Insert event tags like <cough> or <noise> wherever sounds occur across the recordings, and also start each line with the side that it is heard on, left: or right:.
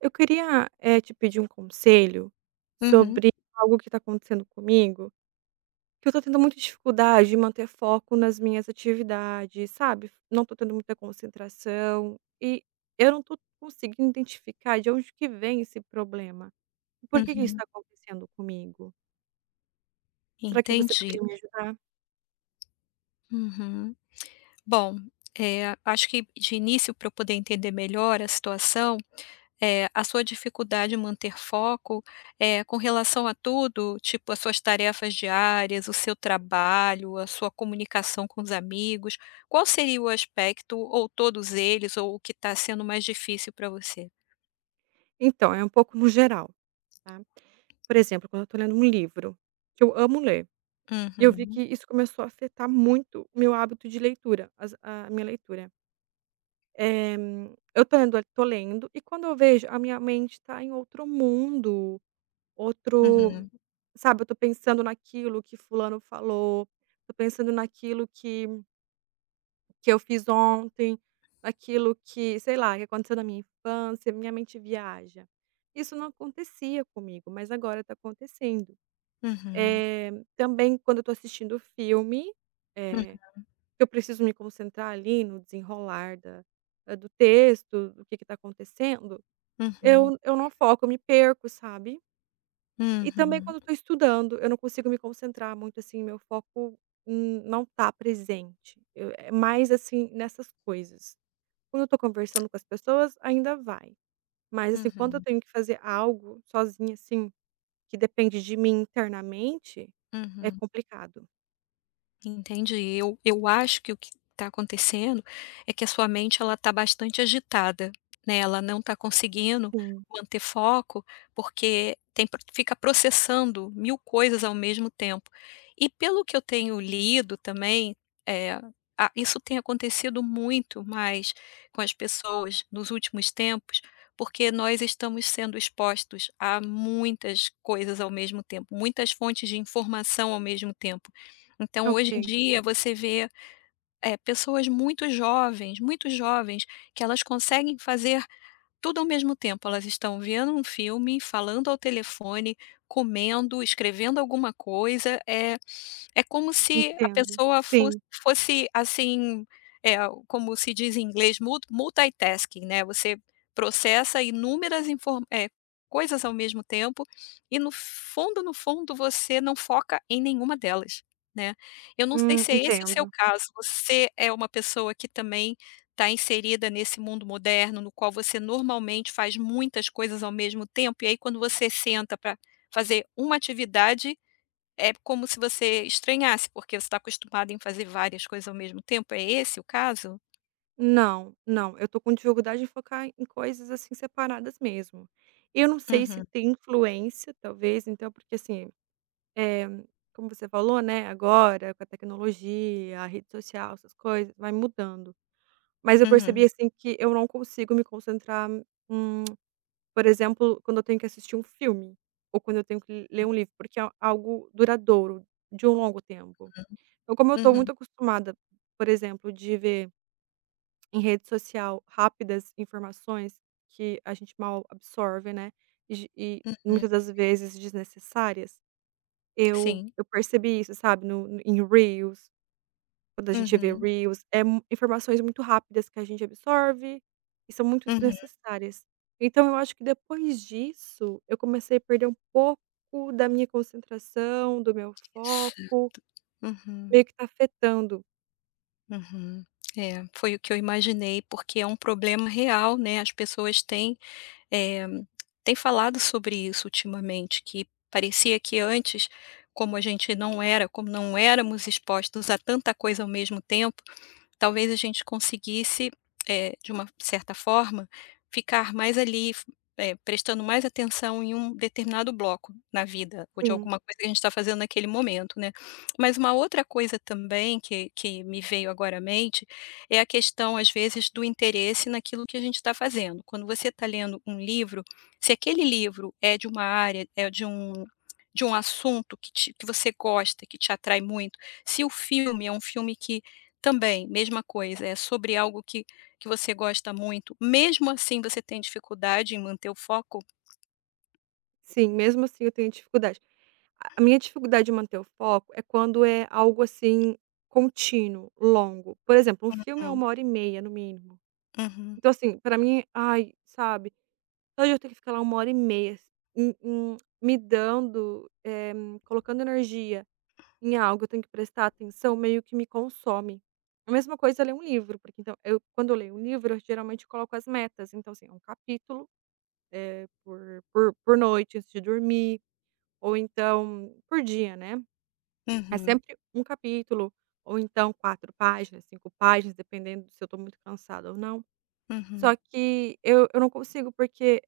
right: Eu queria, te pedir um conselho
left: Uhum,
right: sobre algo que está acontecendo comigo, que eu tô tendo muita dificuldade de manter foco nas minhas atividades, sabe. Não tô tendo muita concentração e eu não tô conseguindo identificar de onde que vem esse problema. Por que que isso
left: uhum.
right: está acontecendo comigo? Será que você
left: Entendi.
right: poderia me ajudar?
left: Uhum. Bom, acho que de início para eu poder entender melhor a situação, é a sua dificuldade em manter foco, é com relação a tudo, tipo, as suas tarefas diárias, o seu trabalho, a sua comunicação com os amigos, qual seria o aspecto ou todos eles ou o que está sendo mais difícil para você?
right: Então, é um pouco no geral, tá. Por exemplo, quando eu tô lendo um livro, que eu amo ler, eu vi
left: Uhum,
right: que isso começou a afetar muito o meu hábito de leitura, as a minha leitura. Eh, eu tô lendo e quando eu vejo, a minha mente tá em outro mundo, outro
left: uhum,
right: sabe, eu tô pensando naquilo que fulano falou, tô pensando naquilo que eu fiz ontem, naquilo que, sei lá, que aconteceu na minha infância, minha mente viaja. Isso não acontecia comigo, mas agora tá acontecendo.
left: uhum,
right: Eh, também quando eu tô assistindo filme,
left: hum,
right: eh eu preciso me concentrar ali no desenrolar do texto, do que tá acontecendo,
left: uhum,
right: eu não foco, eu me perco, sabe. E também
left: uhum,
right: quando eu tô estudando, eu não consigo me concentrar muito, assim, meu foco n não tá presente. Eu é mais, assim, nessas coisas. Quando eu tô conversando com as pessoas, ainda vai. Mas, assim, quando eu
left: uhum,
right: tenho que fazer algo sozinha, assim, que depende de mim internamente, é
left: uhum.
right: complicado.
left: Entendi. Eu acho que o que está acontecendo é que a sua mente ela está bastante agitada, né, ela não está conseguindo
right: Sim.
left: manter foco, porque tem pro fica processando 1000 coisas ao mesmo tempo. E pelo que eu tenho lido também, eh, a isso tem acontecido muito mais com as pessoas nos últimos tempos, porque nós estamos sendo expostos a muitas coisas ao mesmo tempo, muitas fontes de informação ao mesmo tempo. Então
right: Ok,
left: hoje em dia você vê, pessoas muito jovens, que elas conseguem fazer tudo ao mesmo tempo. Elas estão vendo um filme, falando ao telefone, comendo, escrevendo alguma coisa, é como se a
right: entendo.
left: pessoa
right: Sim.
left: fosse, assim, eh, como se diz em inglês, multitasking, né, você processa inúmeras coisas ao mesmo tempo e no fundo, no fundo, você não foca em nenhuma delas, né. Eu não sei
right: Hum,
left: se é esse o seu
right: entendo.
left: caso, você é uma pessoa que também está inserida nesse mundo moderno, no qual você normalmente faz muitas coisas ao mesmo tempo, e aí quando você senta para fazer uma atividade, é como se você estranhasse, porque você está acostumado em fazer várias coisas ao mesmo tempo, é esse o caso?
right: Não, não, eu tô com dificuldade em focar em coisas, assim, separadas mesmo. Eu não sei se
left: Uhum,
right: tem influência, talvez, então, porque assim, eh, como você falou, né, agora com a tecnologia, a rede social, essas coisas, vai mudando. Mas eu percebi,
left: uhum,
right: assim, que eu não consigo me concentrar, hum, por exemplo, quando eu tenho que assistir um filme ou quando eu tenho que ler um livro, porque é algo duradouro, de um longo tempo.
left: uhum,
right: Então, como eu tô
left: uhum,
right: muito acostumada, por exemplo, de ver em rede social, rápidas informações que a gente mal absorve, né, e ge e
left: uhum.
right: muitas das vezes desnecessárias, eu
left: Sim.
right: eu percebi isso, sabe, no no em reels, quando a gente vê
left: Uhum,
right: reels, é mu informações muito rápidas que a gente absorve e são muito
left: uhum.
right: desnecessárias. Então eu acho que depois disso, eu comecei a perder um pouco da minha concentração, do meu foco,
left: Uhum,
right: meio que tá afetando.
left: uhum. É, foi o que eu imaginei, porque é um problema real, né, as pessoas têm, eh, têm falado sobre isso ultimamente, que parecia que antes, como a gente não era como não éramos expostos a tanta coisa ao mesmo tempo. Talvez a gente conseguisse, de uma certa forma, ficar mais ali, prestando mais atenção em um determinado bloco na vida, ou de
right: Sim,
left: alguma coisa que a gente está fazendo naquele momento, né. Mas uma outra coisa também que me veio agora à mente, é a questão, às vezes, do interesse naquilo que a gente está fazendo. Quando você está lendo um livro, se aquele livro é de uma área, de um assunto que você gosta, que te atrai muito, se o filme é um filme que também, mesma coisa, é sobre algo que você gosta muito, mesmo assim você tem dificuldade em manter o foco?
right: sim, mesmo assim eu tenho dificuldade. A minha dificuldade de manter o foco é quando é algo, assim, contínuo, longo. Por exemplo, um filme é
left: Uhum,
right: 1h30 no mínimo.
left: uhum,
right: Então, assim, pra mim, ai, sabe, hoje eu tenho que ficar lá 1h30 s me dando, colocando energia em algo, eu tenho que prestar atenção, meio que me consome. A mesma coisa é ler um livro, porque então eu quando eu leio um livro, eu geralmente coloco as metas. Então, assim, é um capítulo, por noite antes de dormir, ou então por dia, né. É
left: uhum,
right: sempre um capítulo, ou então 4 páginas, 5 páginas, dependendo se eu estou muito cansada ou não. Só
left: uhum,
right: que eu não consigo, porque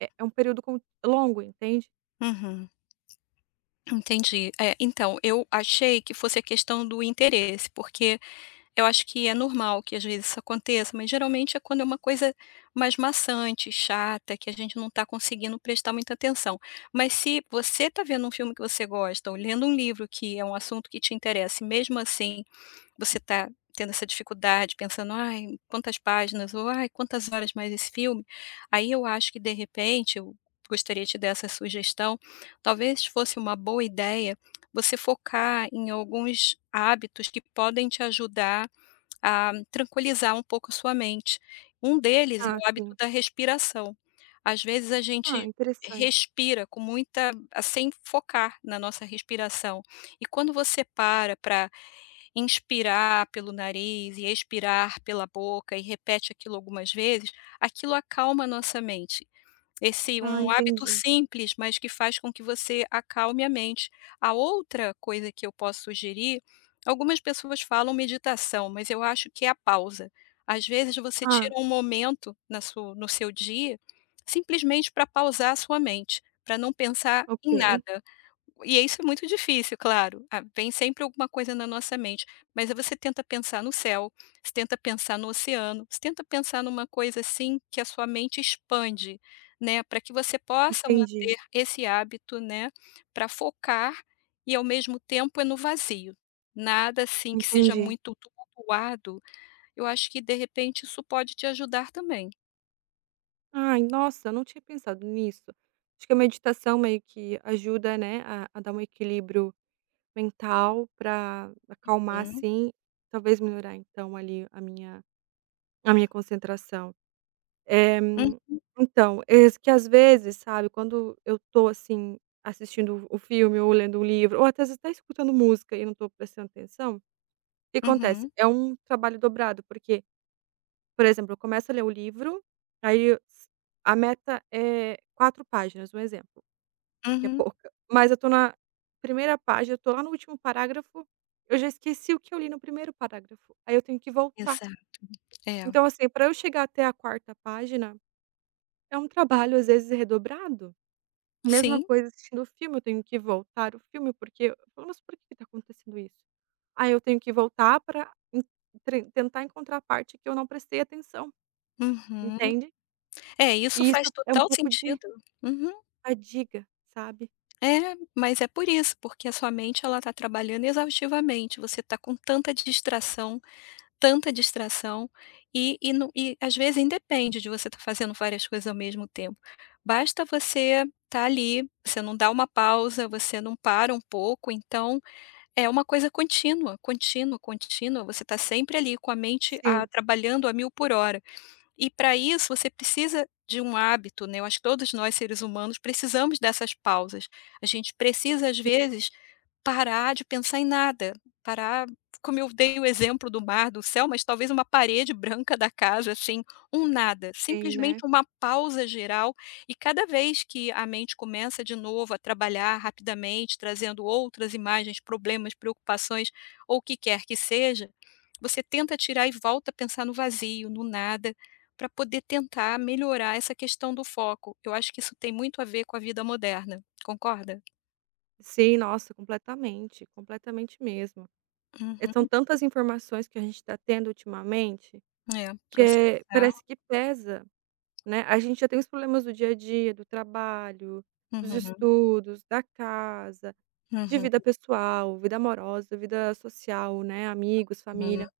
right: é um período con longo, entende?
left: uhum. Entendi. É, então, eu achei que fosse a questão do interesse, porque eu acho que é normal que às vezes isso aconteça, mas geralmente é quando é uma coisa mais maçante, chata, que a gente não está conseguindo prestar muita atenção. Mas se você está vendo um filme que você gosta ou lendo um livro que é um assunto que te interessa e mesmo assim você está tendo essa dificuldade, pensando: "Ai, quantas páginas", ou "Ai, quantas horas mais esse filme?", aí eu acho que de repente, eu gostaria de te dar essa sugestão, talvez fosse uma boa ideia você focar em alguns hábitos que podem te ajudar a tranquilizar um pouco a sua mente. Um deles é
right: Ah,
left: o hábito
right: sim.
left: da respiração. Às vezes a
right: Ah,
left: gente
right: interessante.
left: respira com muita sem focar na nossa respiração. E quando você para inspirar pelo nariz e expirar pela boca e repete aquilo algumas vezes, aquilo acalma a nossa mente. Esse
right: Ah,
left: um hábito
right: entendi.
left: simples, mas que faz com que você acalme a mente. A outra coisa que eu posso sugerir, algumas pessoas falam meditação, mas eu acho que é a pausa. Às vezes você
right: Ah,
left: tira um momento na su no seu dia, simplesmente para pausar a sua mente, para não pensar em
right: ok.
left: nada. E isso é muito difícil, claro. Ah, vem sempre alguma coisa na nossa mente, mas aí você tenta pensar no céu, você tenta pensar no oceano, você tenta pensar numa coisa assim que a sua mente expande, né, para que você possa
right: Entendi,
left: manter esse hábito, né, para focar e ao mesmo tempo é no vazio. Nada assim que seja
right: entendi.
left: muito tumultuado, eu acho que de repente isso pode te ajudar também.
right: Ai, nossa, eu não tinha pensado nisso. Acho que a meditação meio que ajuda, né, a dar um equilíbrio mental para acalmar,
left: Hum,
right: assim, talvez melhorar, então, ali, a minha concentração. Eh,
left: hum,
right: então, é que às vezes, sabe, quando eu tô, assim, assistindo o filme ou lendo um livro, ou até às vezes até escutando música e não tô prestando atenção, o que acontece?
left: uhum,
right: É um trabalho dobrado, porque, por exemplo, eu começo a ler o livro, aí eu s a meta é 4 páginas, um exemplo, que é
left: uhum.
right: pouca, mas eu tô na primeira página, eu tô lá no último parágrafo, eu já esqueci o que eu li no primeiro parágrafo, aí eu tenho que voltar.
left: Exato, é.
right: Então, assim, para eu chegar até a quarta página, é um trabalho, às vezes, redobrado. Mesma
left: Sim,
right: coisa assistindo o filme, eu tenho que voltar o filme, porque eu falo: "Mas por que que tá acontecendo isso?". Aí eu tenho que voltar para tentar encontrar a parte que eu não prestei atenção,
left: uhum.
right: entende?
left: É, isso
right: E isso
left: faz
right: é um
left: total
right: pouco de
left: sentido. Uhum.
right: fadiga, sabe.
left: É, mas é por isso, porque a sua mente ela está trabalhando exaustivamente, você está com tanta distração, e não e às vezes independe de você estar fazendo várias coisas ao mesmo tempo. Basta você estar ali, você não dá uma pausa, você não para um pouco, então é uma coisa contínua, contínua, contínua, você está sempre ali com a mente, ah,
right: Sim.
left: trabalhando a mil por hora. E para isso você precisa de um hábito, né, eu acho que todos nós seres humanos precisamos dessas pausas. A gente precisa às vezes parar de pensar em nada, parar, como eu dei o exemplo do mar, do céu, mas talvez uma parede branca da casa, assim, um nada,
right: Sim,
left: simplesmente
right: né.
left: uma pausa geral e cada vez que a mente começa de novo a trabalhar rapidamente, trazendo outras imagens, problemas, preocupações ou o que quer que seja, você tenta tirar e volta a pensar no vazio, no nada para poder tentar melhorar essa questão do foco. Eu acho que isso tem muito a ver com a vida moderna, concorda?
right: Sim, nossa, completamente, completamente mesmo. São
left: Uhum.
right: tantas informações que a gente está tendo ultimamente,
left: É,
right: que é
left: processar.
right: parece que pesa. Né, a gente já tem os problemas do dia a dia, do trabalho, dos
left: Uhum,
right: estudos, da casa, de
left: uhum,
right: vida pessoal, vida amorosa, vida social, né, amigos,
left: uhum.
right: família.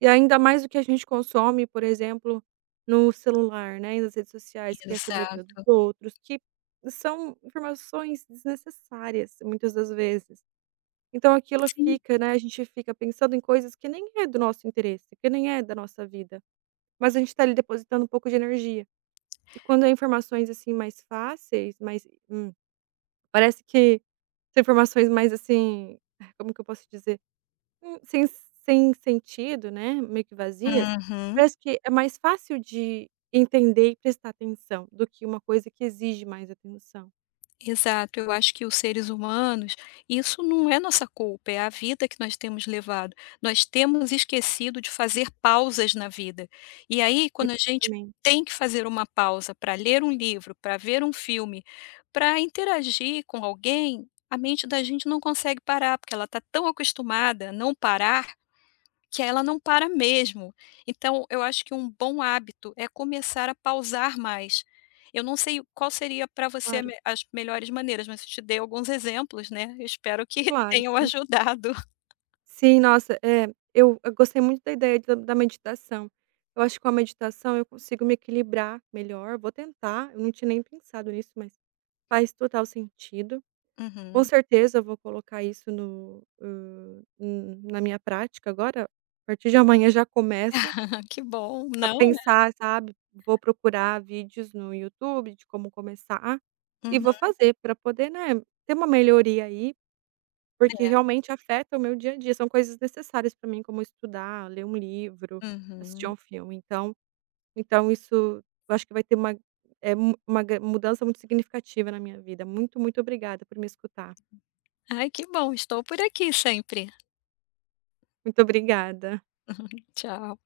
right: E ainda mais o que a gente consome, por exemplo, no celular, né, e nas redes sociais, que é sobre a vida dos
left: Exato.
right: outros, que são informações desnecessárias, muitas das vezes. Então aquilo
left: Sim.
right: fica, né, a gente fica pensando em coisas que nem é do nosso interesse, que nem é da nossa vida, mas a gente tá ali depositando um pouco de energia. E quando é informações, assim, mais fáceis, mais parece que são informações mais, assim, ai, como que eu posso dizer? Hum, sem sem sentido, né, meio que vazias,
left: Uhum.
right: parece que é mais fácil de entender e prestar atenção do que uma coisa que exige mais atenção
left: Exato, eu acho que os seres humanos, isso não é nossa culpa, é a vida que nós temos levado. Nós temos esquecido de fazer pausas na vida. E aí, quando a gente
right: também.
left: tem que fazer uma pausa para ler um livro, para ver um filme, para interagir com alguém, a mente da gente não consegue parar, porque ela está tão acostumada a não parar que ela não para mesmo. Então eu acho que um bom hábito é começar a pausar mais. Eu não sei qual seria para você a
right: Claro,
left: me as melhores maneiras, mas eu te dei alguns exemplos, né, eu espero que <laughs>
right: claro,
left: tenham
right: sim.
left: ajudado.
right: Sim, nossa, é, eu gostei muito da ideia da meditação. Eu acho que com a meditação eu consigo me equilibrar melhor, vou tentar, eu não tinha nem pensado nisso, mas faz total sentido. Com
left: Uhum.
right: certeza eu vou colocar isso no hã, na minha prática agora, a partir de amanhã já começo
left: <laughs> que bom.
right: a
left: Não, né.
right: pensar, sabe, vou procurar vídeos no YouTube de como começar e
left: Uhum,
right: vou fazer pra poder, né, ter uma melhoria aí, porque realmente afeta o meu dia a dia, são coisas necessárias pra mim, como estudar, ler um livro, assistir a
left: uhum.
right: um filme, então isso eu acho que vai ter eh, uma gran mudança muito significativa na minha vida. Muito, muito obrigada por me escutar.
left: Ai, que bom, estou por aqui sempre.
right: Muito obrigada.
left: Tchau.